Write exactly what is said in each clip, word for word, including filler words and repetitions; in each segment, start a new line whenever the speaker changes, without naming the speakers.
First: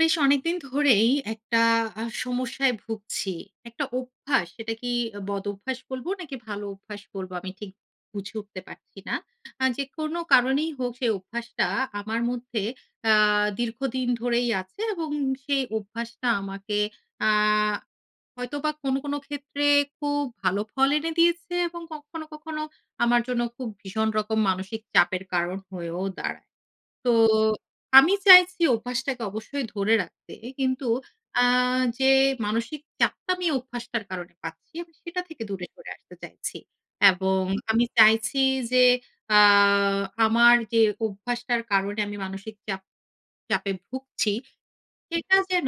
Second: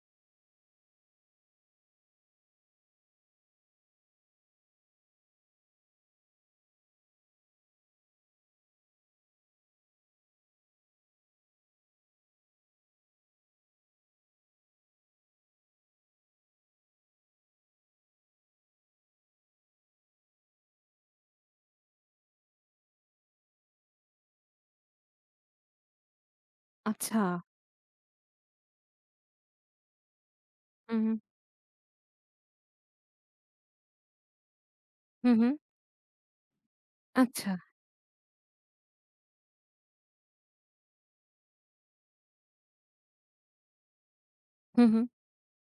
বেশ অনেকদিন ধরেই একটা আ সমস্যায় ভুগছি। একটা অভ্যাস, সেটা কি বদঅভ্যাস বলবো নাকি ভালো অভ্যাস বলবো আমি ঠিক বুঝে উঠতে পারছি না। আ যেকোনো কারণেই হোক সেই অভ্যাসটা আমার মধ্যে আ দীর্ঘদিন ধরেই আছে, এবং সেই অভ্যাসটা আমাকে আ হয়তোবা কোনো, কোনো ক্ষেত্রে খুব ভালো ফল এনে দিয়েছে, এবং কখনো, কখনো আমার জন্য খুব ভীষণ রকম মানসিক চাপের কারণ হয়েও দাঁড়ায়। তো
আচ্ছা।
আমি চাইছি অভ্যাসটাকে অবশ্যই ধরে রাখতে। কিন্তু
হু, হু।
আ যে মানসিক চাপটা আমি অভ্যাসটার কারণে পাচ্ছি, আমি সেটা
হু,
থেকে
হু।
দূরে সরে আসতে চাইছি। এবং
আচ্ছা।
আমি চাইছি যে আ আমার যে অভ্যাসটার কারণে আমি মানসিক চাপ চাপে ভুগছি,
হু, হু।
সেটা যেন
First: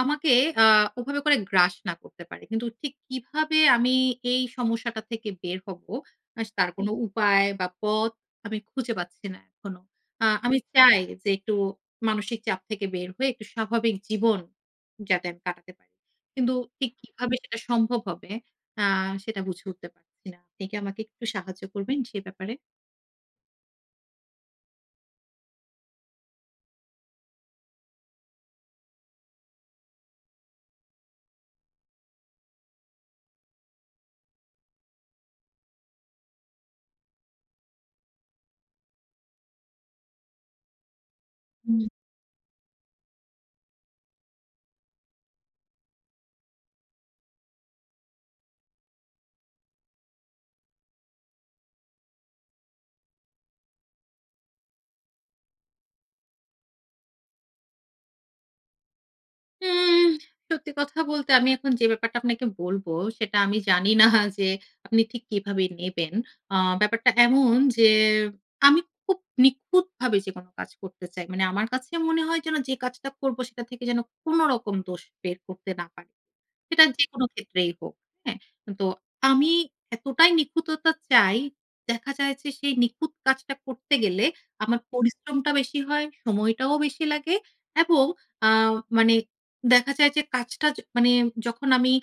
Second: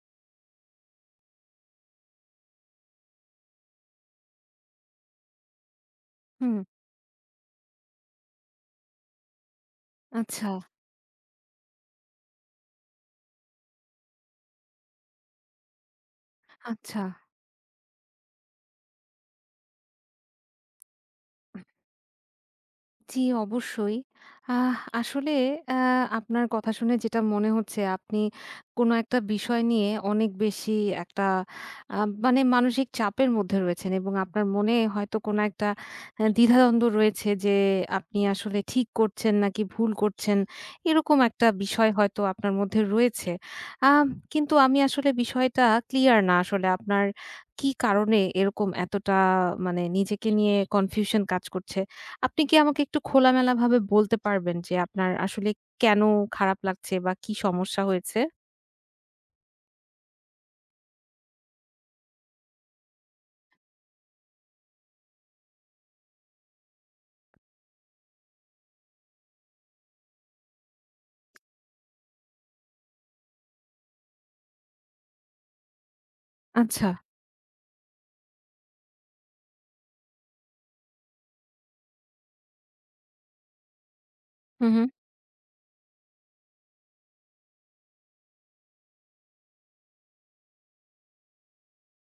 আমাকে আ ওভাবে করে গ্রাস না করতে পারে। কিন্তু ঠিক কিভাবে আমি এই সমস্যাটা থেকে বের হব,
হু,
আস
হু।
তার জি। কোনো উপায় বা পথ আমি খুঁজে পাচ্ছি না এখনো। আ
আচ্ছা,
আমি বুঝতে চাই পেরেছি যে একটু মানসিক চাপ থেকে বের হয়ে একটু স্বাভাবিক জীবন যাতে আমি কাটাতে পারি। কিন্তু ঠিক
আচ্ছা।
কিভাবে সেটা সম্ভব হবে আ সেটা বুঝে উঠতে পারছি না। আপনি কি আমাকে একটু সাহায্য করবেন সে ব্যাপারে?
জি, অবশ্যই। আহ আসলে আ আপনার কথা শুনে যেটা মনে হচ্ছে, আপনি কোনো একটা বিষয় নিয়ে অনেক বেশি একটা আ মানে মানসিক চাপের মধ্যে রয়েছেন, এবং আপনার মনে হয়তো কোনো একটা আ দ্বিধাদ্বন্দ্ব রয়েছে যে আপনি আসলে ঠিক করছেন নাকি ভুল করছেন। এরকম একটা বিষয় হয়তো আপনার মধ্যে রয়েছে। আম কিন্তু আমি আসলে বিষয়টা ক্লিয়ার না, আসলে আপনার কি কারণে এরকম এতটা মানে নিজেকে নিয়ে কনফিউশন কাজ করছে? আপনি কি আমাকে একটু খোলামেলাভাবে বলতে পারবেন যে আপনার আসলে কেন খারাপ লাগছে বা কি সমস্যা হয়েছে?
উম সত্যি কথা বলতে, আমি এখন যে ব্যাপারটা আপনাকে বলবো, সেটা আমি জানি না যে আপনি ঠিক কিভাবে নেবেন। আ ব্যাপারটা এমন যে আমি খুব নিখুঁতভাবে যেকোনো কাজ করতে চাই। মানে আমার কাছে মনে হয় যেন যে কাজটা করব সেটা থেকে যেন কোনো রকম দোষ বের করতে না পারি। সেটা
আচ্ছা।
যেকোনো ক্ষেত্রেই হোক। হ্যাঁ? তো আমি এতটাই নিখুঁততা চাই, দেখা যায় যে সেই নিখুঁত কাজটা করতে গেলে
হুম,
আমার
হুম।
পরিশ্রমটা বেশি হয়, সময়টাও বেশি লাগে। এবং আ মানে দেখা যায় যে কাজটা য মানে, যখন আমি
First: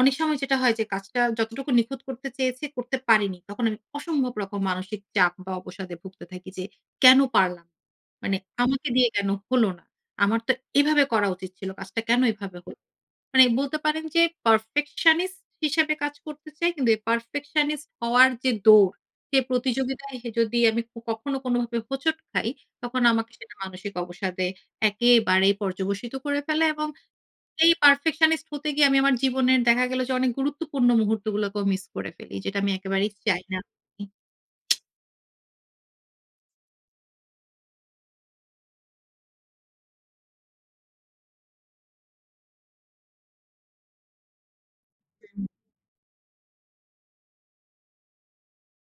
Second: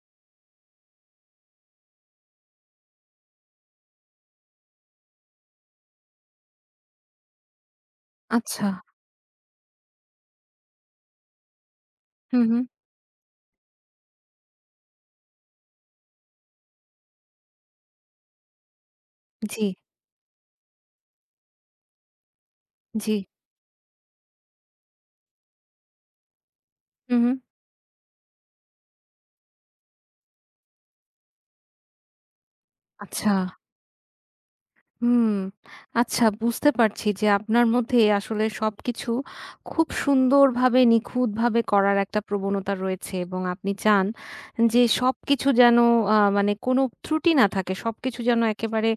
অনেক সময় যেটা হয় যে কাজটা যতটুকু নিখুঁত করতে চেয়েছি করতে পারিনি, তখন আমি অসম্ভব রকম মানসিক চাপ বা অবসাদে ভুগতে থাকি যে কেন পারলাম? না? মানে
আচ্ছা।
আমাকে দিয়ে কেন হলো না? আমার তো এভাবে করা উচিত ছিল। কাজটা কেন
হুম,
এভাবে
হুম।
হলো? না? মানে বলতে পারেন যে perfectionist হিসেবে কাজ করতে চাই। কিন্তু এই perfectionist হওয়ার যে দৌড়, সে
জি,
প্রতিযোগিতায় হে যদি আমি ক কখনো কোনোভাবে হোঁচট খাই, তখন
জি।
আমাকে সেটা মানসিক অবসাদে একেবারেই পর্যবসিত করে ফেলে। এবং
হুম, হুম।
এই পারফেকশনিস্ট হতে গিয়ে আমি আমার জীবনের দেখা গেল যে অনেক গুরুত্বপূর্ণ মুহূর্তগুলোকেও মিস করে ফেলি, যেটা আমি একেবারেই
আচ্ছা।
চাই না।
হুম। আচ্ছা, বুঝতে পারছি যে আপনার মধ্যে আসলে সবকিছু খুব সুন্দরভাবে নিখুঁতভাবে করার একটা প্রবণতা রয়েছে, এবং আপনি চান যে সবকিছু যেন আ মানে কোনো ত্রুটি না থাকে। সবকিছু যেন একেবারে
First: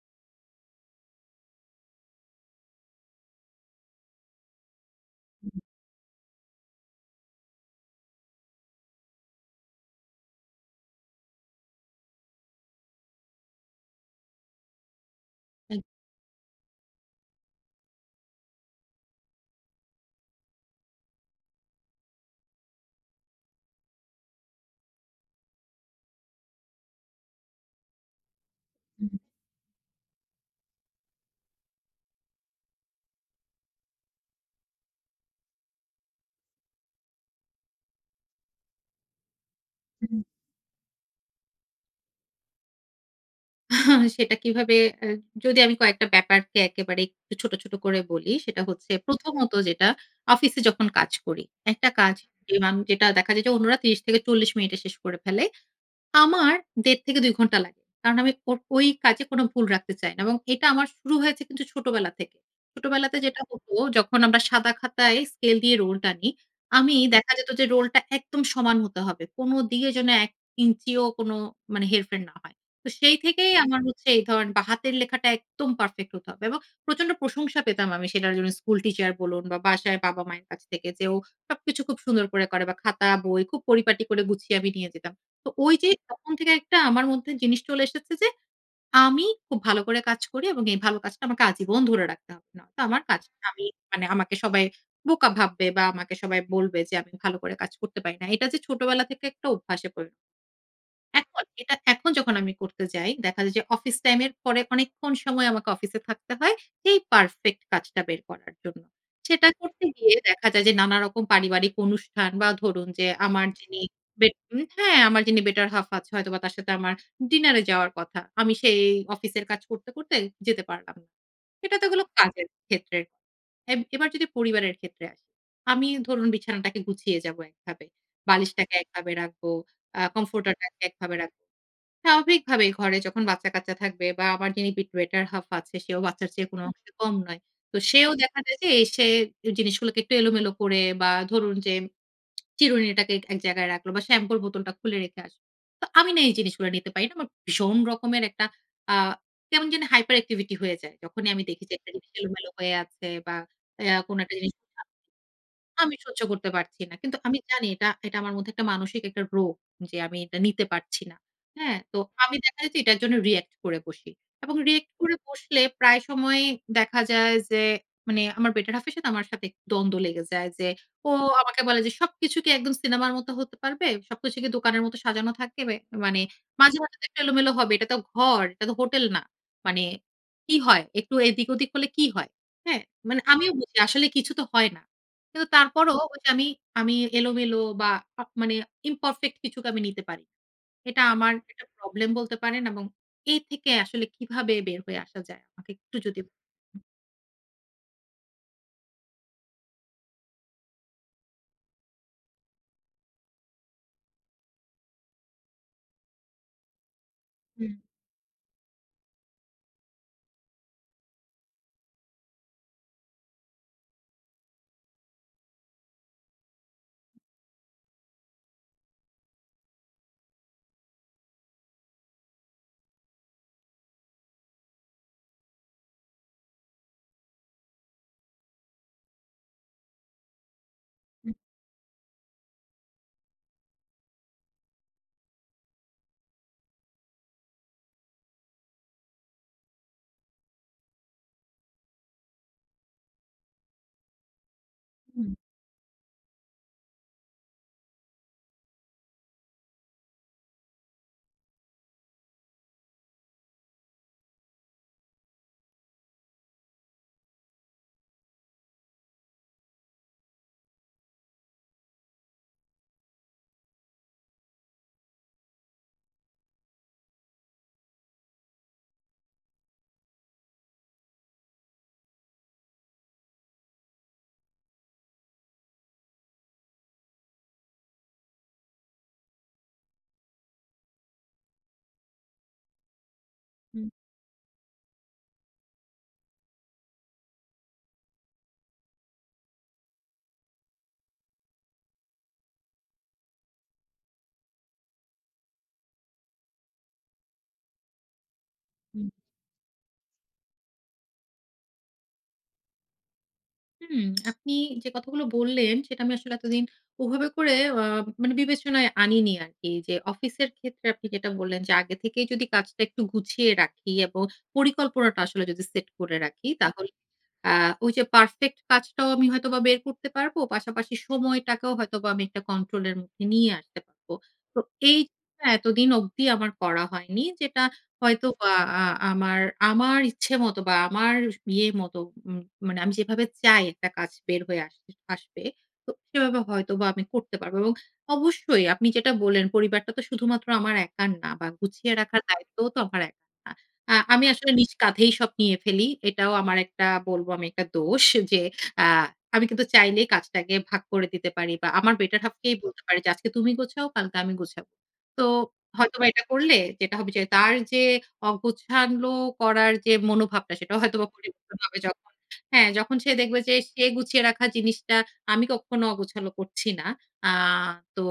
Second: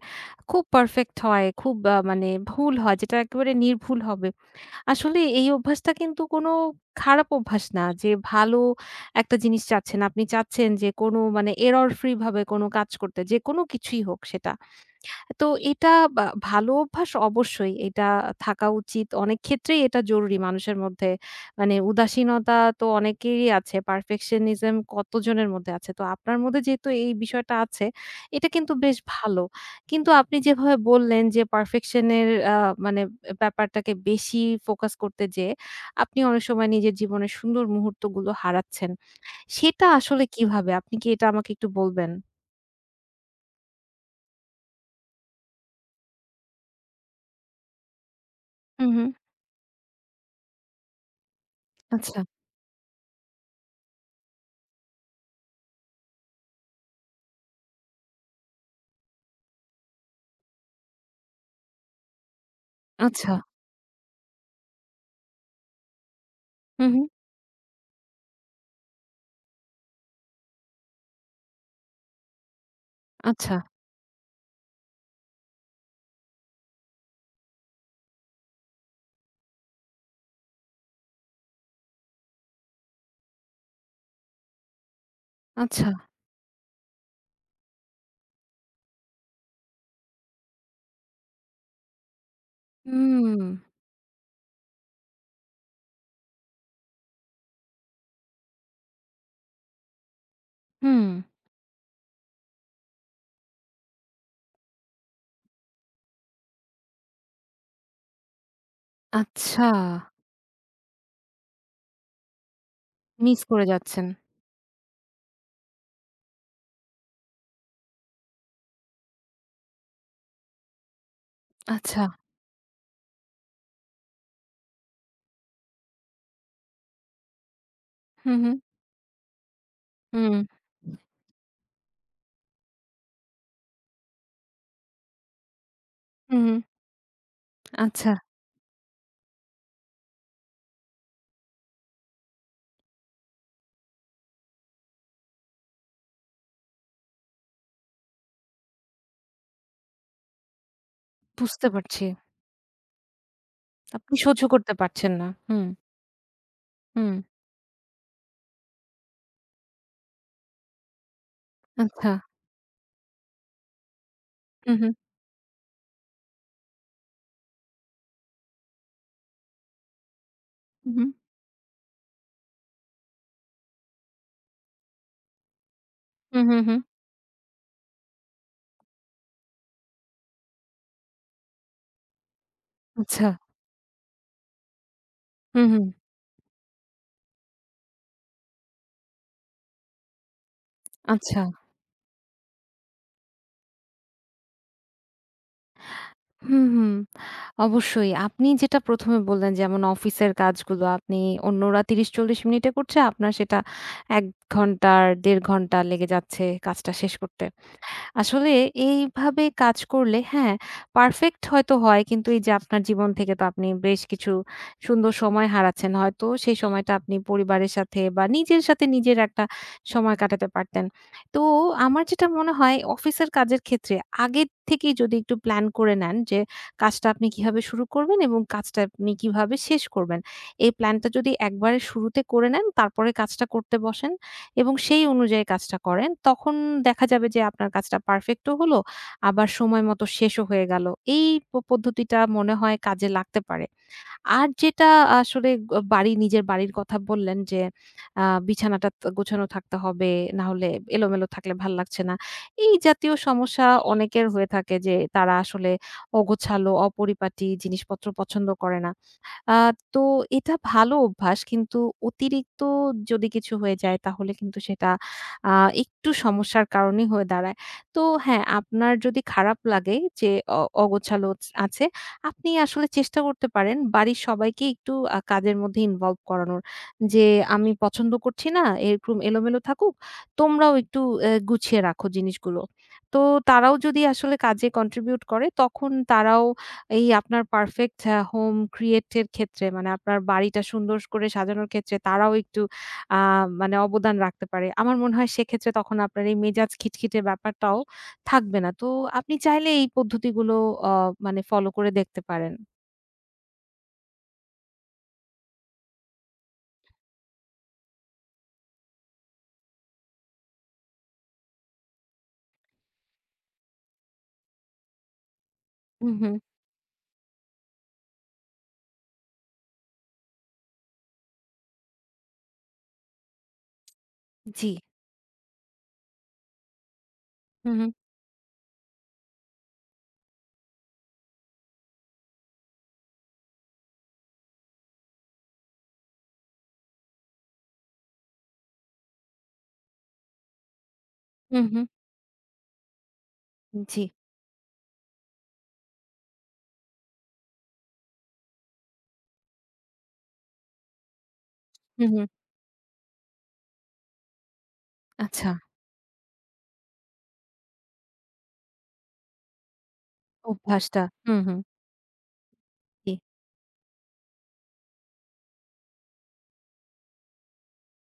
খুব পারফেক্ট হয়, খুব আ মানে ভুল হয় যেটা একেবারে নির্ভুল হবে। আসলে এই অভ্যাসটা কিন্তু কোনো খারাপ অভ্যাস না, যে ভালো একটা জিনিস চাচ্ছেন। আপনি চাচ্ছেন যে কোনো মানে error free ভাবে কোনো কাজ করতে, যেকোনো কিছুই হোক সেটা। তো
একদম,
এটা বা ভালো অভ্যাস অবশ্যই এটা থাকা উচিত। অনেক ক্ষেত্রেই এটা জরুরি মানুষের মধ্যে। মানে উদাসীনতা তো অনেকেরই আছে। Perfectionism কতজনের মধ্যে আছে। তো আপনার মধ্যে যেহেতু এই বিষয়টা আছে, এটা কিন্তু বেশ ভালো। কিন্তু আপনি যেভাবে বললেন যে perfection এর আ মানে ব্যাপারটাকে বেশি ফোকাস করতে যেয়ে আপনি অনেক সময় নিজের জীবনের সুন্দর মুহূর্তগুলো হারাচ্ছেন। সেটা
একদম।
আসলে কিভাবে? আপনি কি এটা আমাকে একটু বলবেন?
সেটা কিভাবে? আ যদি আমি কয়েকটা ব্যাপারকে একেবারে একটু ছোট, ছোট করে বলি, সেটা
হুম,
হচ্ছে
হুম।
প্রথমত যেটা, অফিসে যখন কাজ করি। একটা কাজ,
আচ্ছা,
যেমান যেটা দেখা যায় যে অন্যরা তিরিশ থেকে চল্লিশ মিনিটে শেষ করে ফেলে, আমার দেড় থেকে দুই ঘন্টা লাগে। কারণ আমি ওর ওই কাজে কোনো ভুল রাখতে চাই না। এবং এটা আমার শুরু হয়েছে কিন্তু ছোটবেলা থেকে। ছোটবেলাতে
আচ্ছা।
যেটা হতো, যখন আমরা সাদা খাতায় স্কেল দিয়ে রোল টানি,
হুম,
আমি
হুম।
দেখা যেত যে রোলটা একদম সমান হতে হবে, কোনো দিকে যেন এক ইঞ্চিও কোনো মানে হেরফের না হয়। তো সেই থেকেই
আচ্ছা।
আমার হচ্ছে এই ধরনের, বা হাতের লেখাটা একদম পারফেক্ট হতে হবে। এবং প্রচন্ড প্রশংসা পেতাম আমি সেটার জন্য, স্কুল টিচার বলুন বা বাসায় বাবা-মায়ের কাছ থেকে, যে ও সবকিছু খুব সুন্দর করে করে বা খাতা, বই খুব পরিপাটি করে গুছিয়ে আমি নিয়ে যেতাম। তো ওই
আচ্ছা।
যে তখন থেকে একটা আমার মধ্যে জিনিস চলে এসেছে যে আমি খুব ভালো করে কাজ করি, এবং এই ভালো কাজটা আমাকে আজীবন ধরে রাখতে হবে। নয়তো আমার কাজটা
হুম,
আমি, মানে আমাকে সবাই বোকা ভাববে বা আমাকে সবাই বলবে যে আমি ভালো করে কাজ করতে পারি না। এটা যে ছোটবেলা থেকে একটা অভ্যাসে পরি,
হুম।
এখন এটা এখন যখন আমি করতে যাই, দেখা যায় যে অফিস টাইম এর পরে অনেকক্ষণ সময় আমাকে অফিসে থাকতে হয় এই পারফেক্ট কাজটা বের করার জন্য। সেটা
আচ্ছা,
করতে গিয়ে দেখা যায় যে নানা রকম পারিবারিক অনুষ্ঠান, বা ধরুন যে
মিস
আমার
করে
যিনি
যাচ্ছেন।
বেট উম হ্যাঁ, আমার যিনি বেটার হাফ আছে, হয়তোবা তার সাথে আমার ডিনারে যাওয়ার কথা, আমি সেই অফিসের কাজ করতে, করতে যেতে পারলাম না। এটা তো
আচ্ছা।
হলো কাজের ক্ষেত্রের। এব এবার যদি পরিবারের ক্ষেত্রে আসি, আমি ধরুন বিছানাটাকে গুছিয়ে যাবো একভাবে,
হুম, হুম,
বালিশটাকে একভাবে রাখবো, আ
হুম,
কমফোর্টারটাকে একভাবে রাখবো। স্বাভাবিকভাবেই, ঘরে যখন বাচ্চা-কাচ্চা থাকবে, বা আমার যিনি বিট বেটার হাফ আছে, সেও বাচ্চার
হুম,
চেয়ে
হুম।
কোনো হুম। অংশে কম নয়। তো
আচ্ছা,
সেও দেখা যায় যে এসে এই জিনিসগুলোকে একটু এলোমেলো করে, বা ধরুন যে চিরুনিটাকে এক জায়গায় রাখলো বা শ্যাম্পুর বোতলটা খুলে রেখে আসলো। তো আমি না, এই জিনিসগুলো নিতে পারি না। আমার ভীষণ রকমের একটা আ কেমন জানি হাইপার অ্যাক্টিভিটি হয়ে যায়, যখনই আমি দেখি
বুঝতে
যে একটা
পারছি।
জিনিস এলোমেলো হয়ে আছে, বা অ্যা
আপনি
কোনো একটা
সহ্য
জিনিস
করতে পারছেন না। হুম,
আমি সহ্য করতে পারছি না।
হুম।
কিন্তু আমি জানি এটা, এটা আমার মধ্যে একটা মানসিক একটা রোগ যে আমি এটা নিতে পারছি না। হ্যাঁ? তো
আচ্ছা।
আমি, দেখা যায় যে এটার জন্য রিঅ্যাক্ট করে বসি। এবং
হুম,
রিঅ্যাক্ট
হুম,
করে বসলে প্রায় সময়ই দেখা যায় যে, মানে আমার বেটার হাফ এর সাথে, আমার সাথে একটু দ্বন্দ্ব লেগে যায় যে
হুম,
ও আমাকে বলে যে, "সবকিছু কি একদম সিনেমার মতো হতে পারবে? সবকিছু কি দোকানের মতো সাজানো থাকবে? মানে,
হুম, হুম, হুম।
মাঝে,
হুম।
মাঝে তো একটু এলোমেলো হবে। এটা তো ঘর, এটা তো হোটেল না। মানে কি হয়? একটু এদিক ওদিক হলে কি হয়?" হ্যাঁ? মানে
আচ্ছা।
আমিও বুঝি আসলে কিছু তো হয় না। কিন্তু
হুম, হুম।
তারপরও ওই যে আমি, আমি এলোমেলো বা আ মানে imperfect কিছুকে আমি নিতে পারি না। এটা আমার
আচ্ছা।
একটা প্রবলেম বলতে পারেন। এবং এই থেকে আসলে কিভাবে বের হয়ে আসা যায়? আমাকে একটু যদি।
হুম, হুম। অবশ্যই। আপনি যেটা ১ম এ বললেন, যেমন অফিসের কাজগুলো আপনি, অন্যরা ত্রিশ থেকে চল্লিশ মিনিটে করছে, আপনার সেটা এক ঘন্টার দেড় ঘন্টা লেগে যাচ্ছে কাজটা শেষ করতে।
হুম,
আসলে এইভাবে কাজ করলে, হ্যাঁ, পারফেক্ট হয়তো হয়, কিন্তু এই যে আপনার জীবন থেকে তো আপনি বেশ কিছু সুন্দর সময় হারাচ্ছেন। হয়তো সেই সময়টা আপনি পরিবারের সাথে বা নিজের সাথে নিজের একটা সময় কাটাতে পারতেন। তো আমার যেটা মনে হয়, অফিসের কাজের ক্ষেত্রে আগের থেকেই যদি একটু প্ল্যান করে নেন যে কাজটা আপনি কিভাবে শুরু করবেন এবং কাজটা আপনি কিভাবে শেষ করবেন। এই প্ল্যানটা যদি
হুম,
একবারে শুরুতে করে নেন, তারপরে কাজটা করতে বসেন এবং সেই অনুযায়ী কাজটা করেন, তখন দেখা যাবে যে আপনার কাজটা পারফেক্টও হলো, আবার সময় মতো শেষও হয়ে গেল। এই প পদ্ধতিটা মনে হয় কাজে লাগতে পারে। আর যেটা
হুম,
আসলে গ বাড়ি নিজের বাড়ির কথা বললেন যে, আ বিছানাটা ত গোছানো থাকতে হবে, না হলে এলোমেলো থাকলে ভাল লাগছে না। এই জাতীয় সমস্যা অনেকের হয়ে থাকে, যে তারা আসলে অগোছালো, অপরিপাটি জিনিসপত্র পছন্দ করে না। আ তো এটা ভালো অভ্যাস। কিন্তু অতিরিক্ত যদি কিছু হয়ে যায় তাহলে কিন্তু সেটা আ একটু সমস্যার কারণই হয়ে দাঁড়ায়। তো হ্যাঁ, আপনার যদি খারাপ লাগে যে অ অগোছালো চ আছে, আপনি আসলে চেষ্টা করতে পারেন বাড়ির সবাইকে একটু আ কাজের মধ্যে ইনভলভ করানোর। যে আমি পছন্দ করছি না এরকম এলোমেলো থাকুক, তোমরাও একটু এ গুছিয়ে রাখো জিনিসগুলো। তো তারাও
হুম,
যদি আসলে কাজে কন্ট্রিবিউট করে, তখন তারাও এই আপনার পারফেক্ট আ হোম ক্রিয়েট এর ক্ষেত্রে, মানে আপনার বাড়িটা সুন্দর করে সাজানোর ক্ষেত্রে তারাও একটু আ মানে অবদান রাখতে পারে। আমার মনে হয় সেক্ষেত্রে তখন আপনার এই মেজাজ খিটখিটে ব্যাপারটাও থাকবে না। তো
হুম।
আপনি চাইলে এই পদ্ধতিগুলো অ মানে ফলো করে দেখতে পারেন।
হুম। আপনি যে কথাগুলো বললেন, সেটা আমি আসলে এতদিন ওভাবে করে আ মানে বিবেচনায় আনিনি আরকি। যে অফিসের ক্ষেত্রে আপনি যেটা বললেন, যে আগে থেকেই যদি কাজটা একটু গুছিয়ে রাখি এবং পরিকল্পনাটা আসলে যদি সেট
হুম,
করে
হুম।
রাখি, তাহলে আ ওই যে পারফেক্ট কাজটাও আমি হয়তোবা বের করতে পারবো, পাশাপাশি সময়টাকেও হয়তোবা আমি একটা কন্ট্রোল এর মধ্যে নিয়ে আসতে পারবো। তো
জি।
এই জিনিসটা এতদিন অবধি আমার করা হয়নি, যেটা
হুম, হুম।
হয়তোবা আ আমার আমার ইচ্ছে মতো বা আমার ইয়ে মতো উম মানে আমি যেভাবে চাই একটা কাজ বের হয়ে আস আসবে। তো সেভাবে হয়তোবা আমি করতে পারব। এবং অবশ্যই আপনি যেটা বললেন, পরিবারটা তো শুধুমাত্র আমার একার না, বা
হুম, হুম।
গুছিয়ে রাখার দায়িত্বও তো আমার একার না। আ
জি।
আমি আসলে নিজ কাঁধেই সব নিয়ে ফেলি। এটাও আমার একটা, বলবো আমি, একটা দোষ যে আ আমি কিন্তু চাইলেই কাজটাকে ভাগ করে দিতে পারি, বা আমার
হুম,
বেটার
হুম।
হালফ কেই বলতে পারি যে, "আজকে তুমি গোছাও, কালকে আমি গোছাবো।" তো
আচ্ছা,
হয়তোবা এটা করলে যেটা হবে যে, তার যে অগোছালো করার যে মনোভাবটা, সেটা
অভ্যাসটা।
হয়তোবা
হুম,
পরিবর্তন
হুম।
হবে যখন, হ্যাঁ, যখন সে
জি।
দেখবে যে সে গুছিয়ে রাখা জিনিসটা আমি কখনো অগোছালো করছি না। আ তো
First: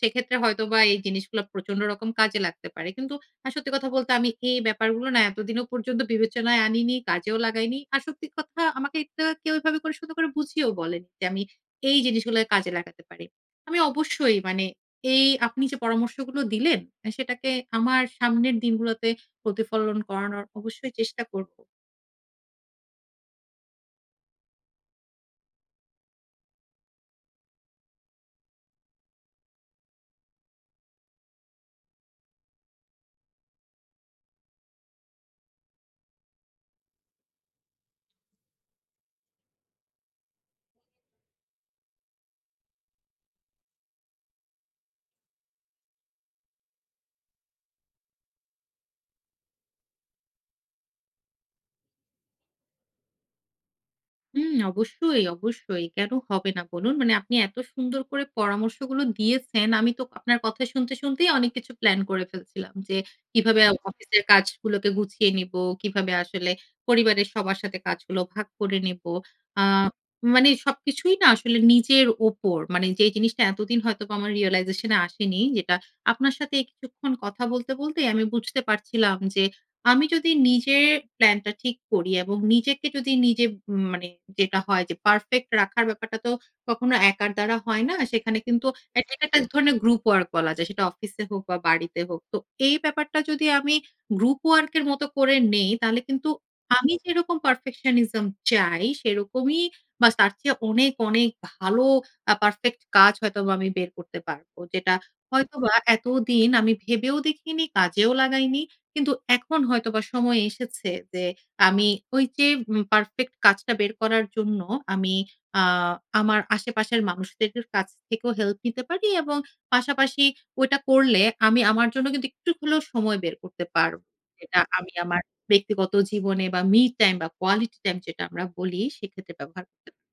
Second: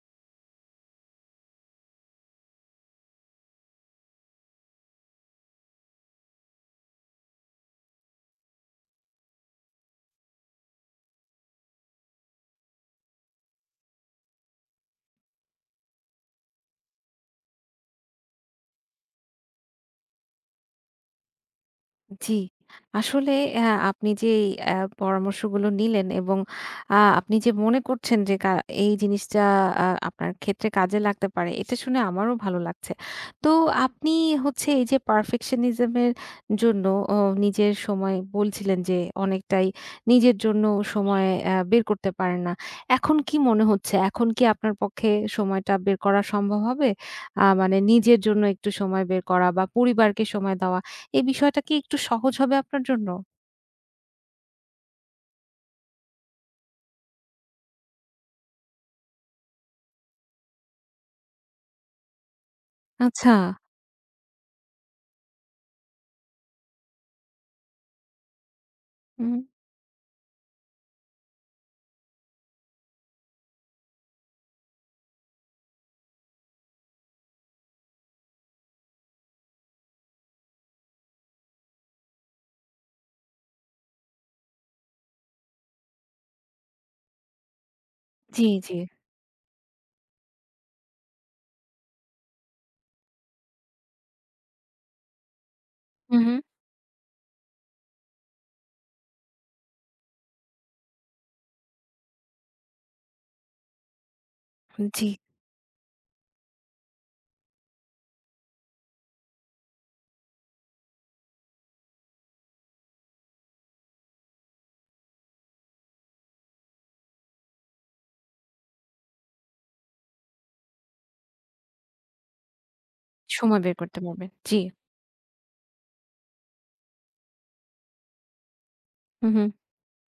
সেক্ষেত্রে হয়তোবা এই জিনিসগুলা প্রচন্ড রকম কাজে লাগতে পারে। কিন্তু আ সত্যি কথা বলতে, আমি এই ব্যাপারগুলো না এতদিনও পর্যন্ত বিবেচনায় আনিনি, কাজেও লাগাইনি। আর সত্যি কথা, আমাকে এটা কেউ এভাবে করে সুন্দর করে বুঝিয়েও বলেনি যে আমি এই জিনিসগুলো কাজে লাগাতে পারি। আমি অবশ্যই মানে এই আপনি যে পরামর্শগুলো দিলেন, সেটাকে আমার সামনের দিনগুলোতে প্রতিফলন করানোর অবশ্যই চেষ্টা করব।
জি। আসলে অ্যা আপনি যে অ্যা পরামর্শগুলো নিলেন এবং আ আপনি যে মনে করছেন যে কা এই জিনিসটা আ আপনার ক্ষেত্রে কাজে লাগতে পারে, এটা শুনে আমারও ভালো লাগছে। তো আপনি হচ্ছে এই যে perfectionism এর জন্য অ নিজের সময় বলছিলেন যে অনেকটাই নিজের জন্য সময় অ্যা বের করতে পারেন না। এখন কি মনে হচ্ছে? এখন কি আপনার পক্ষে সময়টা বের করা সম্ভব হবে? আ মানে নিজের জন্য একটু সময় বের করা বা পরিবারকে সময় দেওয়া। এই বিষয়টা কি একটু সহজ হবে আপনার জন্য?
হুম, অবশ্যই, অবশ্যই। কেন হবে না বলুন? মানে আপনি এত সুন্দর করে পরামর্শগুলো দিয়েছেন, আমি তো আপনার কথা শুনতে, শুনতেই অনেক কিছু প্ল্যান করে ফেলছিলাম যে
আচ্ছা।
কিভাবে অ অফিসের কাজগুলোকে গুছিয়ে নিবো, কিভাবে আসলে পরিবারের সবার সাথে কাজগুলো ভাগ করে নেবো।
হুম,
আ মানে সবকিছুই না আসলে নিজের ওপর, মানে যে জিনিসটা এতদিন হয়তোবা আমার realization এ আসেনি, যেটা আপনার সাথে এই কিছুক্ষণ কথা বলতে, বলতেই আমি বুঝতে পারছিলাম যে আমি যদি নিজের প্ল্যানটা ঠিক করি এবং নিজেকে যদি নিজে উম মানে, যেটা হয় যে পারফেক্ট রাখার ব্যাপারটা তো কখনো একার দ্বারা হয় না। সেখানে
জি,
কিন্তু
জি।
এটা একটা এক ধরনের গ্রুপ ওয়ার্ক বলা যায়, সেটা অফিসে হোক বা বাড়িতে হোক। তো এই ব্যাপারটা যদি আমি গ্রুপ ওয়ার্ক এর মতো করে নেই, তাহলে
হুম,
কিন্তু
হুম।
আমি যেরকম পারফেকশনিজম চাই, সেরকমই বা তার চেয়ে অনেক, অনেক ভালো আ পারফেক্ট কাজ হয়তোবা আমি বের করতে পারব, যেটা
জি,
হয়তোবা এতদিন আমি ভেবেও দেখিনি, কাজেও লাগাইনি। কিন্তু এখন হয়তোবা সময় এসেছে যে আমি ওই যে উম পারফেক্ট কাজটা বের করার জন্য আমি আ আমার আশেপাশের মানুষদের কাছ থেকেও হেল্প নিতে পারি। এবং পাশাপাশি ওইটা করলে আমি আমার জন্য কিন্তু একটু হলেও সময় বের
সময়
করতে
বের করতে
পারব,
পারবেন।
যেটা
জি।
আমি আমার ব্যক্তিগত জীবনে বা মি টাইম বা কোয়ালিটি টাইম যেটা আমরা বলি,
হুম,
সেক্ষেত্রে
হুম।
ব্যবহার করতে পারি।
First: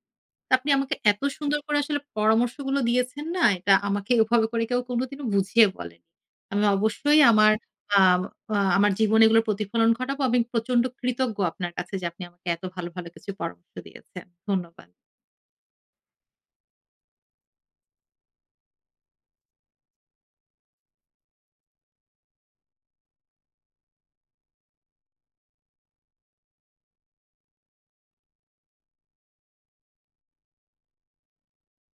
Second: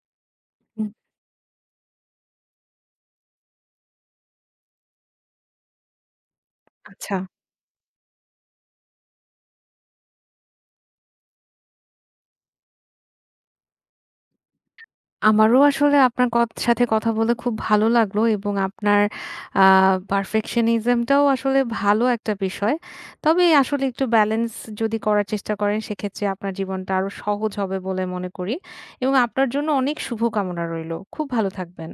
আপনি
হুম,
আমাকে এত সুন্দর করে আসলে পরামর্শগুলো দিয়েছেন না, এটা আমাকে এভাবে করে কেউ কোনোদিনও বুঝিয়ে বলেনি। আমি
আচ্ছা।
অবশ্যই আমার আম আ আমার জীবনে এগুলোর প্রতিফলন ঘটাবো। আমি প্রচন্ড কৃতজ্ঞ আপনার কাছে যে আপনি আমাকে এত ভালো, ভালো কিছু পরামর্শ দিয়েছেন। ধন্যবাদ।
আমারও আসলে আপনার কথ সাথে কথা বলে খুব ভালো লাগলো এবং আপনার আ perfectionism টাও আসলে ভালো একটা বিষয়। তবে আসলে একটু ব্যালেন্স যদি করার চেষ্টা করেন সেক্ষেত্রে আপনার জীবনটা আরো সহজ হবে বলে মনে করি, এবং আপনার জন্য অনেক শুভকামনা রইলো। খুব ভালো থাকবেন।